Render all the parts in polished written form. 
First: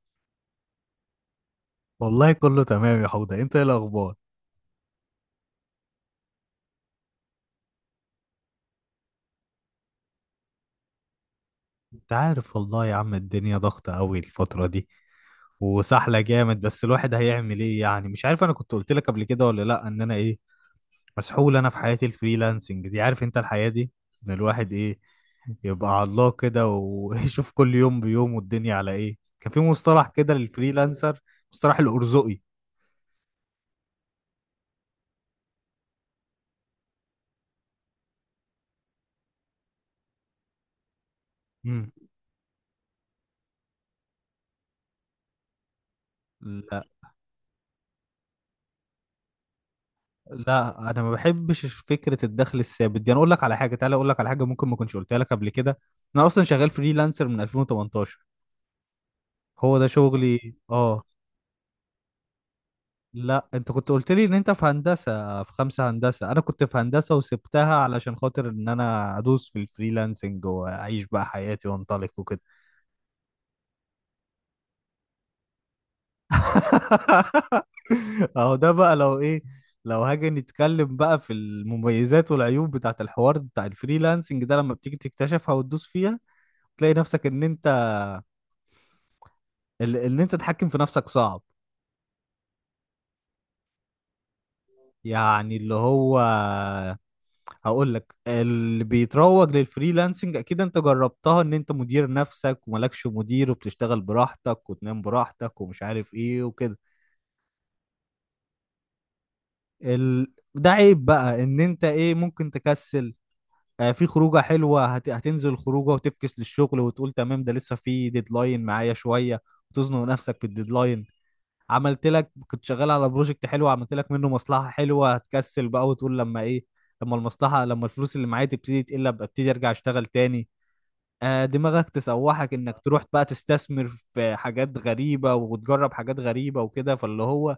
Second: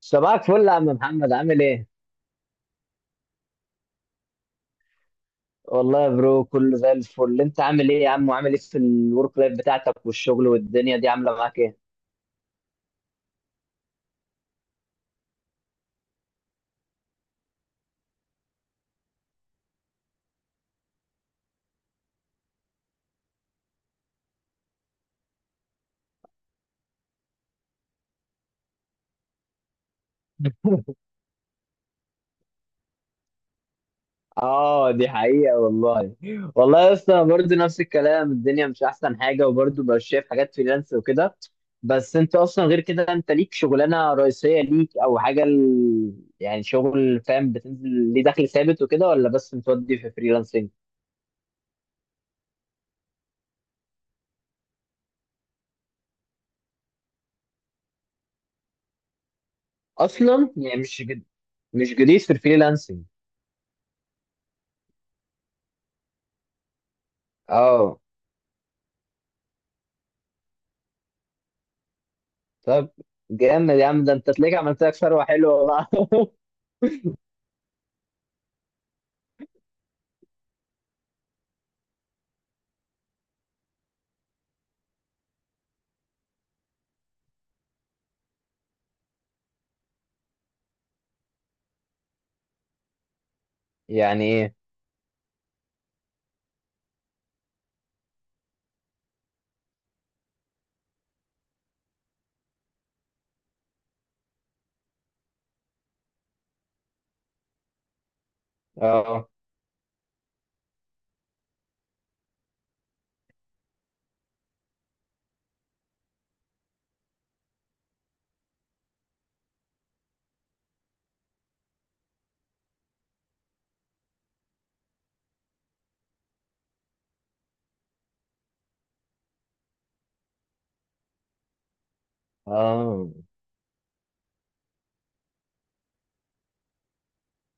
صباحك فل يا عم محمد، عامل ايه؟ والله كله تمام يا حوضة، انت ايه الاخبار؟ والله يا برو كله زي الفل، انت عامل ايه يا عم، وعامل ايه في الورك لايف بتاعتك والشغل؟ والدنيا دي عامله معاك ايه؟ انت عارف والله يا عم، الدنيا ضغطة قوي الفترة دي وسحلة جامد، بس الواحد هيعمل ايه يعني؟ مش عارف، انا كنت قلت لك قبل كده ولا لا ان انا ايه مسحول انا في حياتي الفريلانسنج دي. عارف انت الحياة دي، ان الواحد ايه يبقى على الله كده ويشوف كل يوم بيوم الدنيا على ايه. كان في مصطلح كده للفريلانسر، مصطلح الارزقي. اه، دي حقيقة والله. والله يا اسطى، أنا برضه نفس الكلام، الدنيا مش احسن حاجة، وبرضه بقى شايف حاجات فريلانس وكده. بس انت اصلا غير كده، انت ليك شغلانة رئيسية ليك او حاجة امم. يعني شغل، فاهم، بتنزل ليه دخل ثابت وكده، ولا بس متودي في فريلانسنج؟ لا انا ما بحبش فكره الدخل الثابت دي، انا اقول لك على حاجه، تعالى اقول لك على حاجه ممكن ما كنتش قلتها لك قبل كده. انا اصلا شغال فريلانسر من 2018، هو ده اصلا شغلي، يعني اه. مش جديد في الفريلانسنج. لا انت كنت قلت لي ان انت في هندسه، في خمسه هندسه، انا كنت في هندسه وسبتها اه، علشان خاطر ان انا ادوس في الفريلانسنج واعيش بقى حياتي وانطلق وكده. طب جامد يا عم، ده انت تلاقيك عملت لك ثروة حلوة بقى. اهو ده بقى لو ايه، لو هاجي نتكلم بقى في المميزات والعيوب بتاعت الحوار بتاع الفريلانسنج ده، لما بتيجي تكتشفها وتدوس فيها تلاقي نفسك ان انت ان انت تتحكم في نفسك صعب. يعني ايه؟ يعني اللي هو، هقول لك اللي بيتروج للفريلانسنج اكيد انت جربتها، ان انت مدير نفسك وملكش مدير وبتشتغل براحتك وتنام براحتك ومش عارف ايه وكده. اه ده عيب بقى ان انت ايه ممكن تكسل. في خروجه حلوه، هتنزل خروجه وتفكس للشغل وتقول تمام ده لسه في ديدلاين معايا شويه وتزنق نفسك في الديدلاين. عملت لك، كنت شغال على بروجكت حلو، عملت لك منه مصلحة حلوة، هتكسل بقى وتقول لما ايه، لما المصلحة، لما الفلوس اللي معايا تبتدي تقل ابقى ابتدي ارجع اشتغل تاني. دماغك تسوحك انك تروح اه. بقى تستثمر في حاجات غريبة وتجرب حاجات غريبة وكده، فاللي هو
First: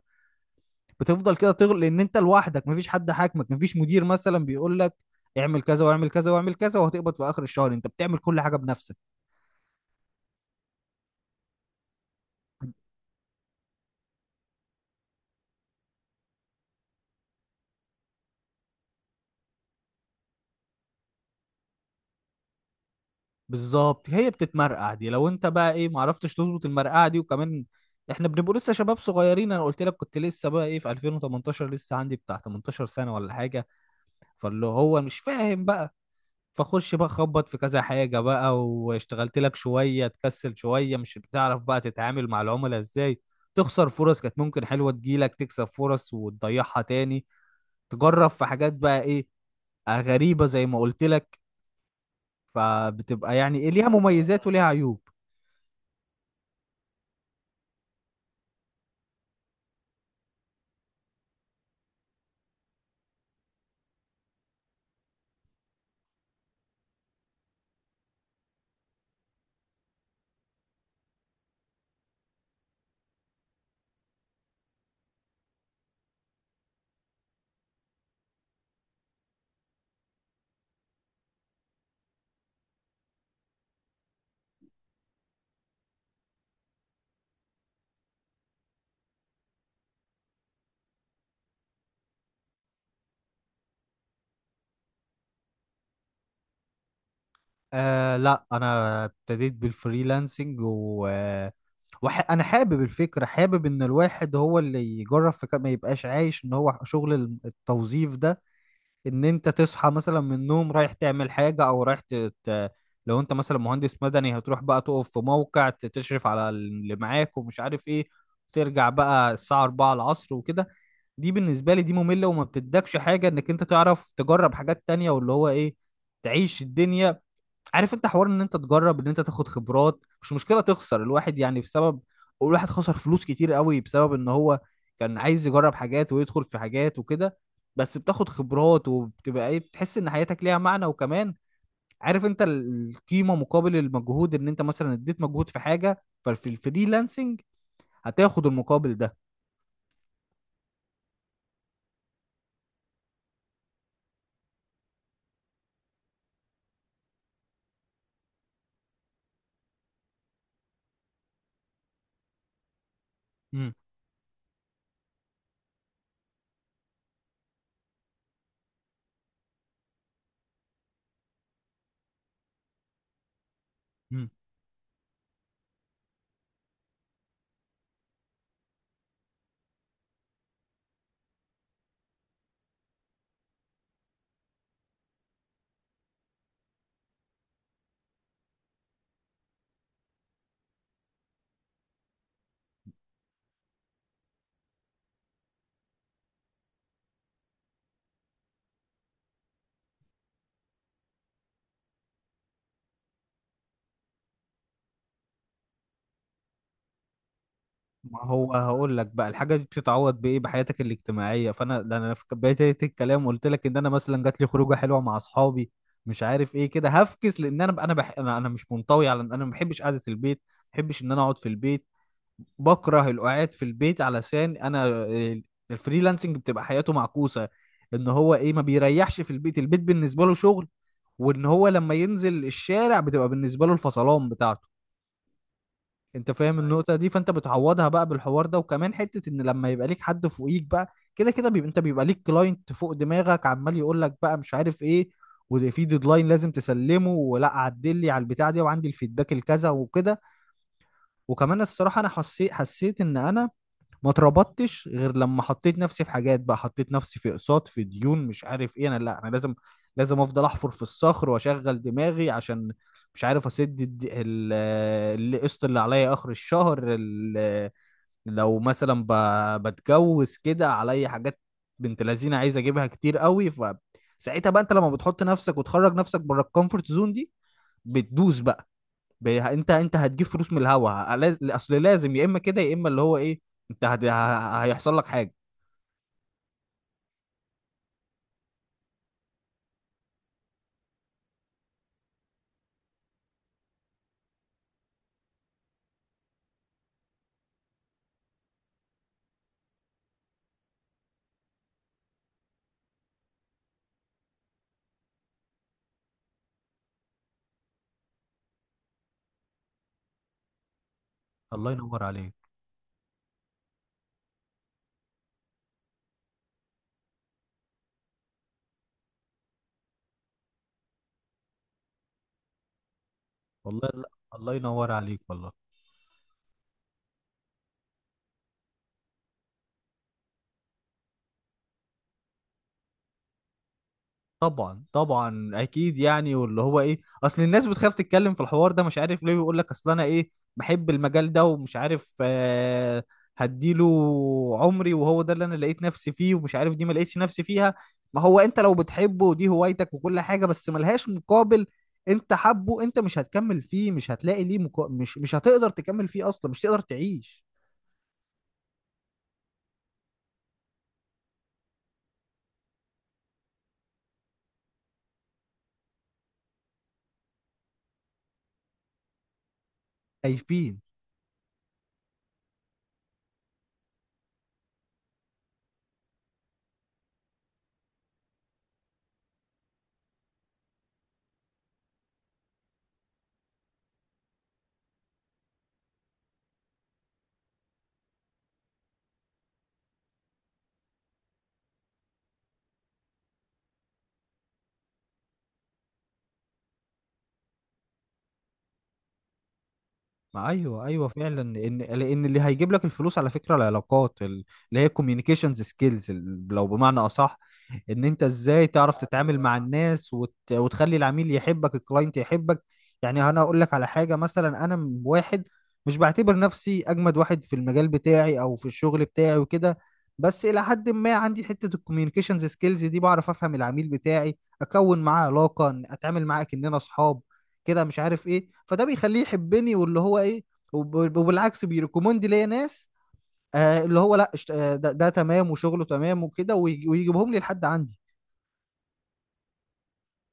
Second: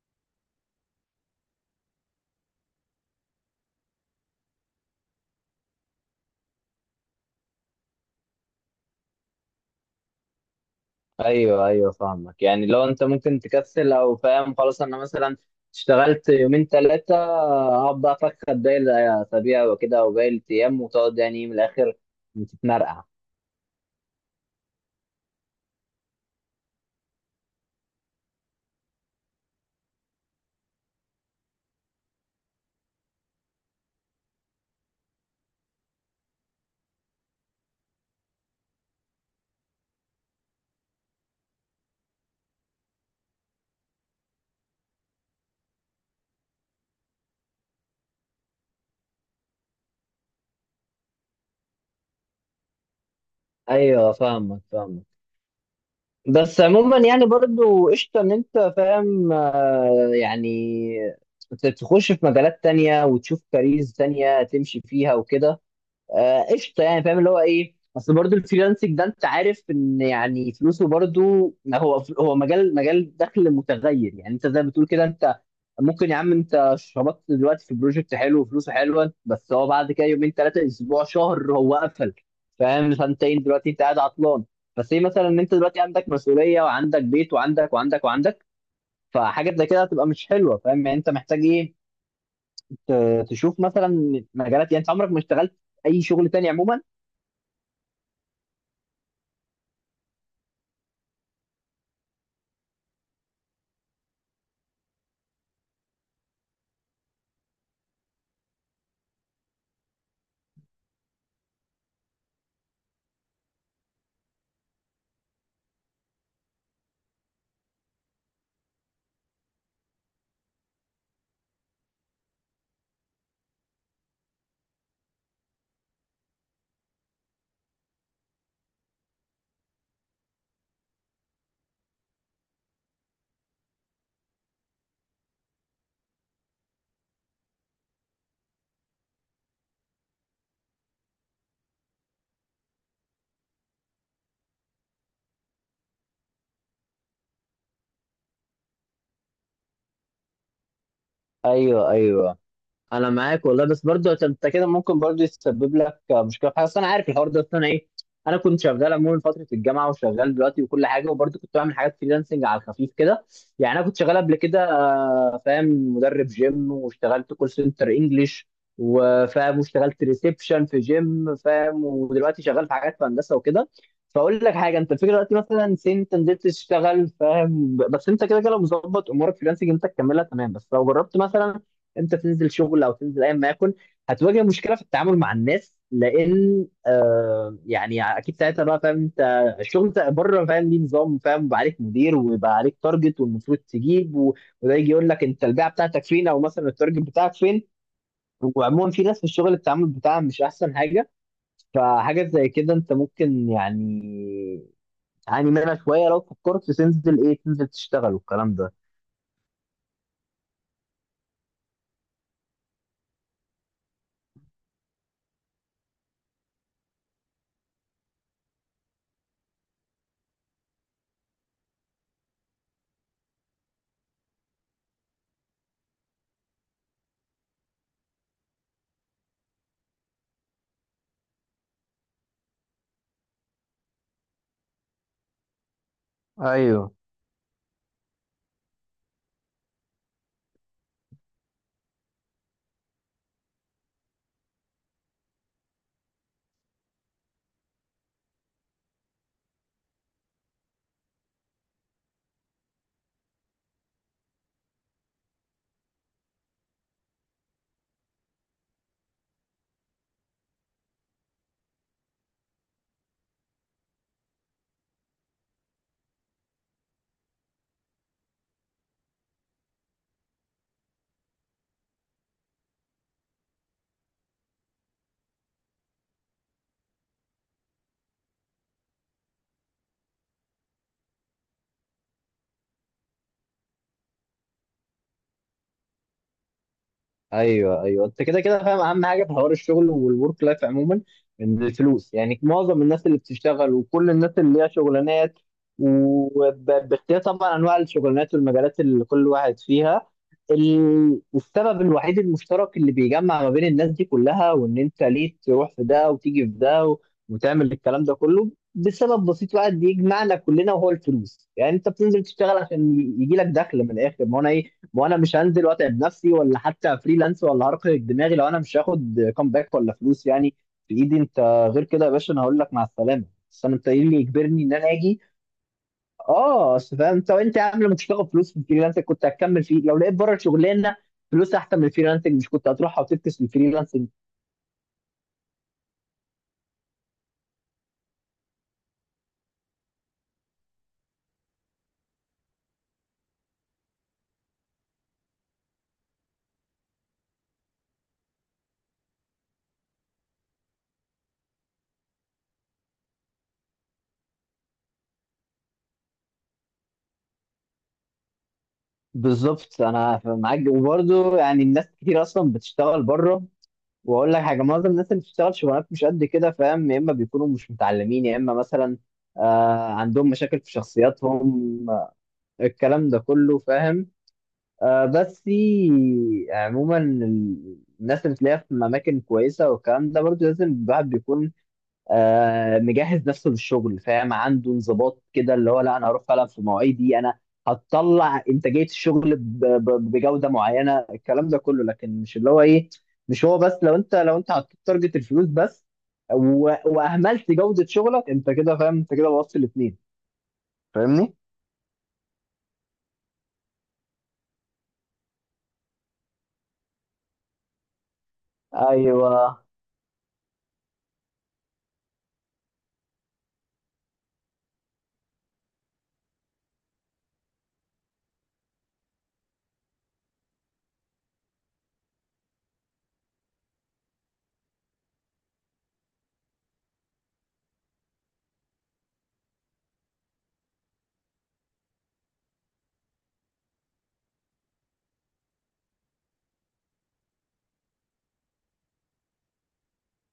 بتفضل كده تغل لان انت لوحدك، مفيش حد حاكمك، مفيش مدير مثلا بيقول لك اعمل كذا واعمل كذا واعمل كذا وهتقبض في اخر الشهر، انت بتعمل كل حاجة بنفسك. ايوه ايوه، فاهمك، يعني لو انت ممكن تكسل او فاهم، خلاص انا مثلا اشتغلت يومين ثلاثة، اقعد بقى افكر باقي الاسابيع وكده وباقي الايام، وتقعد يعني إيه، من الاخر بتتمرقع. بالظبط، هي بتتمرقع دي. لو انت بقى ايه معرفتش تظبط المرقعه دي، وكمان احنا بنبقى لسه شباب صغيرين، انا قلت لك كنت لسه بقى ايه في 2018 لسه عندي بتاع 18 سنه ولا حاجه، فاللي هو مش فاهم بقى. فخش بقى خبط في كذا حاجه بقى واشتغلت لك شويه، تكسل شويه، مش بتعرف بقى تتعامل مع العملاء ازاي، تخسر فرص كانت ممكن حلوه تجيلك، تكسب فرص وتضيعها تاني، تجرب في حاجات بقى ايه غريبه زي ما قلت لك، فبتبقى يعني ايه ليها ايوه، مميزات فاهمك وليها عيوب. فاهمك. بس عموما يعني برضو قشطة ان انت فاهم، يعني تخش في مجالات تانية وتشوف كاريرز تانية تمشي فيها وكده. قشطه، يعني فاهم اللي هو ايه، اصل برضو الفريلانسنج ده انت عارف ان يعني فلوسه، برضو هو مجال دخل متغير. يعني انت زي ما بتقول كده، انت ممكن يا عم انت شبطت دلوقتي في بروجكت حلو وفلوسه حلوه، بس هو بعد كده يومين ثلاثه اسبوع شهر هو قفل، فاهم، سنتين دلوقتي انت قاعد عطلان. بس ايه مثلا ان انت دلوقتي عندك مسؤوليه وعندك بيت وعندك وعندك وعندك، فحاجه زي كده هتبقى مش حلوه، فاهم، يعني انت محتاج ايه، تشوف مثلا مجالات، يعني انت عمرك ما اشتغلت اي شغل تاني عموما. لا انا ابتديت بالفريلانسنج و انا حابب الفكره، حابب ان الواحد هو اللي يجرب في كده ما يبقاش عايش ان هو شغل التوظيف ده، ان انت تصحى مثلا من النوم رايح تعمل حاجه او رايح لو انت مثلا مهندس مدني هتروح بقى تقف في موقع تشرف على اللي معاك ومش عارف ايه، ترجع بقى الساعه 4 العصر وكده. دي بالنسبه لي دي ممله وما بتدكش حاجه انك انت تعرف تجرب حاجات تانية، واللي هو ايه تعيش الدنيا. عارف انت حوار ان انت تجرب، ان انت تاخد خبرات، مش مشكله تخسر، الواحد يعني بسبب، الواحد خسر فلوس كتير قوي بسبب ان هو كان عايز يجرب حاجات ويدخل في حاجات وكده، بس بتاخد خبرات وبتبقى ايه بتحس ان حياتك ليها معنى. وكمان عارف انت القيمه مقابل المجهود، ان انت مثلا اديت مجهود في حاجه، ففي الفريلانسنج هتاخد المقابل ده. ايوه ايوه، انا معاك والله، بس برضو انت كده ممكن برضو يسبب لك مشكله في حاجه. اصل انا عارف الحوار ده، اصل انا ايه، انا كنت شغال عموما فتره الجامعه وشغال دلوقتي وكل حاجه، وبرضو كنت بعمل حاجات فريلانسنج على الخفيف كده. مم. يعني انا كنت شغال قبل كده، فاهم، مدرب جيم، واشتغلت كول سنتر انجلش، وفاهم واشتغلت ريسبشن في جيم، فاهم، ودلوقتي شغال في حاجات في هندسه وكده. مم. فاقول لك حاجه، انت الفكره دلوقتي مثلا سن انت نزلت تشتغل، فاهم، بس انت كده كده لو مظبط امورك فريلانسنج انت تكملها تمام، بس لو جربت مثلا امتى تنزل شغل او تنزل ايا ما يكن، هتواجه مشكله في التعامل مع الناس، لان يعني اكيد ساعتها بقى، فاهم، انت الشغل بتاع بره، فاهم، ليه نظام، فاهم، بقى عليك مدير ويبقى عليك تارجت، والمفروض تجيب وده يجي يقول لك انت البيعه بتاعتك فين، او مثلا التارجت بتاعك فين. وعموما في ناس في الشغل التعامل بتاعها مش احسن حاجه، فحاجه زي كده انت ممكن يعني تعاني منها شويه لو فكرت تنزل ايه، تنزل تشتغل ما هو والكلام ده. هقول لك بقى الحاجه دي بتتعوض بايه؟ بحياتك الاجتماعيه. فانا ده انا في بدايه الكلام قلت لك ان انا مثلا جات لي خروجه حلوه مع اصحابي، مش عارف ايه كده، هفكس. لان انا أنا مش منطوي، على انا ما بحبش قعده البيت، ما بحبش ان انا اقعد في البيت، بكره القعاد في البيت. علشان انا الفريلانسنج بتبقى حياته معكوسه، ان هو ايه ما بيريحش في البيت، البيت بالنسبه له شغل، وان هو لما ينزل الشارع بتبقى بالنسبه له الفصلان بتاعته. انت فاهم ايوه النقطة دي، فانت بتعوضها بقى بالحوار ده، وكمان حتة ان لما يبقى ليك حد فوقيك بقى كده كده، بيبقى انت بيبقى ليك كلاينت فوق دماغك عمال يقول لك بقى مش عارف ايه، وده في ديدلاين لازم تسلمه، ولا عدل لي على البتاع دي وعندي الفيدباك الكذا وكده. وكمان الصراحة انا حسيت ان انا ما اتربطتش غير لما حطيت نفسي في حاجات بقى، حطيت نفسي في اقساط، في ديون، مش عارف ايه. انا لا انا لازم افضل احفر في الصخر واشغل دماغي عشان مش عارف اسد القسط اللي عليا اخر الشهر، لو مثلا بتجوز كده عليا حاجات، بنت لذينه عايز اجيبها كتير قوي. فساعتها بقى انت لما بتحط نفسك وتخرج نفسك بره الكومفورت زون دي بتدوس بقى، انت هتجيب فلوس من الهوا، اصل لازم، يا اما كده يا اما اللي هو ايه انت هيحصل لك حاجه. ايوه ايوه، انت كده كده فاهم اهم حاجه في حوار الشغل والورك لايف عموما، ان الفلوس يعني معظم الناس اللي بتشتغل وكل الناس اللي ليها شغلانات، وباختيار طبعا انواع الشغلانات والمجالات اللي كل واحد فيها، السبب الوحيد المشترك اللي بيجمع ما بين الناس دي كلها، وان انت ليه تروح في ده وتيجي في ده وتعمل الكلام ده كله، بسبب بسيط واحد بيجمعنا كلنا وهو الفلوس. الله يعني انت ينور بتنزل عليك تشتغل عشان يجي لك دخل، من الاخر ما هو انا إيه، وانا مش هنزل واتعب نفسي، ولا حتى فريلانس ولا هرق دماغي لو انا مش هاخد كومباك ولا فلوس يعني في ايدي انت. غير كده يا باشا انا هقول لك مع السلامه، بس انا انت والله. إيه لا. اللي الله يجبرني ان انا ينور عليك اجي؟ والله. اه، اصل فاهم انت، وانت يا عم لما مش هتاخد فلوس في الفريلانس كنت هتكمل فيه؟ لو لقيت بره الشغلانه فلوس احسن من الفريلانسنج، مش كنت هتروحها وتفكس في الفريلانسنج؟ طبعا طبعا اكيد يعني، واللي هو ايه اصل الناس بتخاف تتكلم في الحوار ده مش عارف ليه، ويقول لك اصل انا ايه بحب المجال ده ومش عارف، هديله عمري، وهو ده اللي انا لقيت نفسي فيه، ومش عارف دي ما لقيتش نفسي فيها. ما هو انت لو بتحبه ودي هوايتك وكل حاجة بس ملهاش مقابل، انت حبه انت مش هتكمل فيه، مش هتلاقي ليه مش هتقدر تكمل فيه اصلا، مش هتقدر تعيش. بالظبط، انا معاك. وبرده يعني الناس كتير اصلا بتشتغل بره، واقول لك حاجه، معظم الناس اللي بتشتغل شغلانات مش قد كده، فاهم، يا اما بيكونوا مش متعلمين، يا اما مثلا عندهم مشاكل في خايفين. شخصياتهم، الكلام ده كله، فاهم. بس عموما الناس اللي تلاقيها في اماكن كويسه، والكلام ده برضو لازم الواحد بيكون مجهز نفسه للشغل، فاهم، عنده انضباط كده اللي هو لا انا هروح فعلا في مواعيدي، انا هتطلع انتاجيه الشغل بجوده معينه، الكلام ده كله، لكن مش اللي هو ايه، مش هو بس. لو انت حطيت تارجت الفلوس بس واهملت جوده شغلك، انت كده فاهم، انت كده بوظت الاثنين. ما ايوه ايوه فاهمني؟ فعلا ان، لان اللي هيجيب لك الفلوس على فكره العلاقات، اللي هي كوميونيكيشنز سكيلز لو بمعنى اصح، ان انت ازاي تعرف ايوه، تتعامل مع الناس وتخلي العميل يحبك، الكلاينت يحبك. يعني انا اقول لك على حاجه، مثلا انا واحد مش بعتبر نفسي اجمد واحد في المجال بتاعي او في الشغل بتاعي وكده، بس الى حد ما عندي حته الكوميونيكيشنز سكيلز دي، بعرف افهم العميل بتاعي، اكون معاه علاقه، اتعامل معاه كاننا اصحاب كده مش عارف ايه، فده بيخليه يحبني، واللي هو ايه وبالعكس بيريكومند ليا ناس. اللي هو لا، ده تمام وشغله تمام وكده، ويجيبهم لي لحد عندي.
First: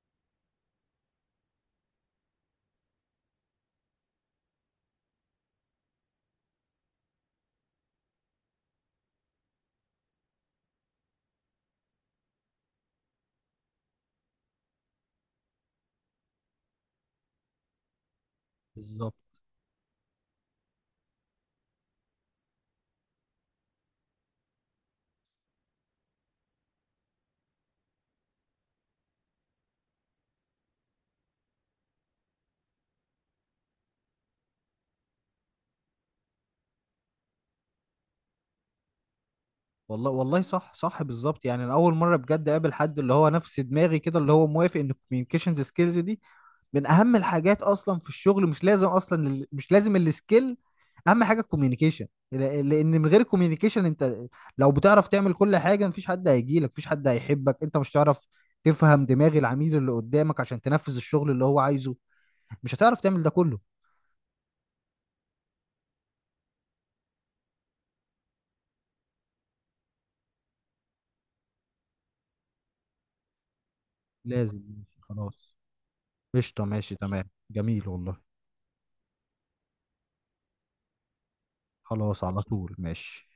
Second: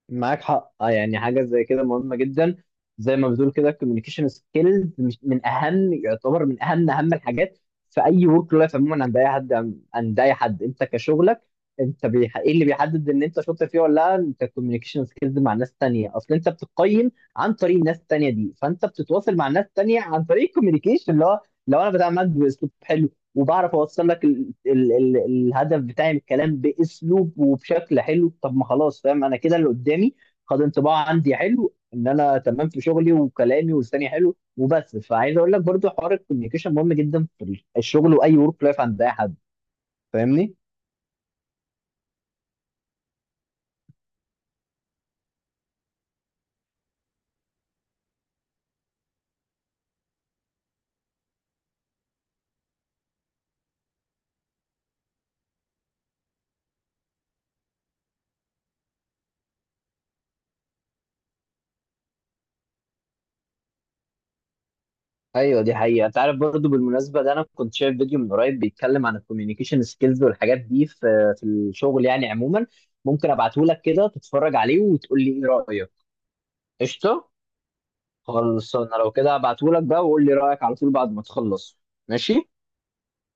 معاك حق، يعني حاجه زي كده مهمه جدا. زي ما بتقول كده الكوميونيكيشن سكيلز مش من اهم، يعتبر من اهم الحاجات في اي ورك لايف عموما عند اي حد، عند اي حد انت كشغلك، انت ايه اللي بيحدد ان انت شاطر فيه ولا لا، انت الكوميونيكيشن سكيلز مع ناس تانية، اصل انت بتقيم عن طريق الناس التانية دي، فانت بالظبط. بتتواصل مع ناس تانية عن طريق الكوميونيكيشن اللي هو لو انا بتعامل معاك باسلوب حلو، وبعرف اوصل لك ال الهدف بتاعي من الكلام باسلوب وبشكل حلو، طب ما خلاص، فاهم انا كده اللي قدامي خد انطباع عندي حلو ان انا تمام في شغلي وكلامي والثاني حلو وبس. فعايز اقول لك برضو حوار الكوميونيكيشن مهم جدا في الشغل واي ورك لايف عند اي حد. والله والله، فاهمني؟ صح صح بالظبط. يعني انا اول مره بجد اقابل حد اللي هو نفس دماغي كده، اللي هو موافق ان الكوميونيكيشنز سكيلز دي من اهم الحاجات اصلا في الشغل. مش لازم اصلا مش لازم السكيل، اهم حاجه الكوميونيكيشن. لان من غير الكوميونيكيشن انت لو بتعرف تعمل كل حاجه، مفيش حد هيجيلك، مفيش حد هيحبك، انت مش هتعرف تفهم دماغ العميل اللي قدامك عشان تنفذ الشغل اللي هو عايزه، مش هتعرف تعمل ده كله. ايوه دي حقيقه، انت عارف برضو بالمناسبه ده انا كنت شايف فيديو من قريب بيتكلم عن الكوميونيكيشن سكيلز والحاجات دي في الشغل يعني عموما، ممكن ابعته لك كده تتفرج لازم، عليه ماشي، وتقول لي ايه خلاص. رايك. قشطه، ماشي تمام، قشطه. جميل والله. خلص انا لو كده هبعتهولك بقى، وقول لي رأيك على طول بعد ما تخلص. خلاص، على ماشي. طول ماشي.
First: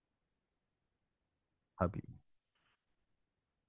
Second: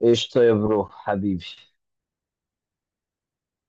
قشطة يا برو، حبيبي. حبيبي.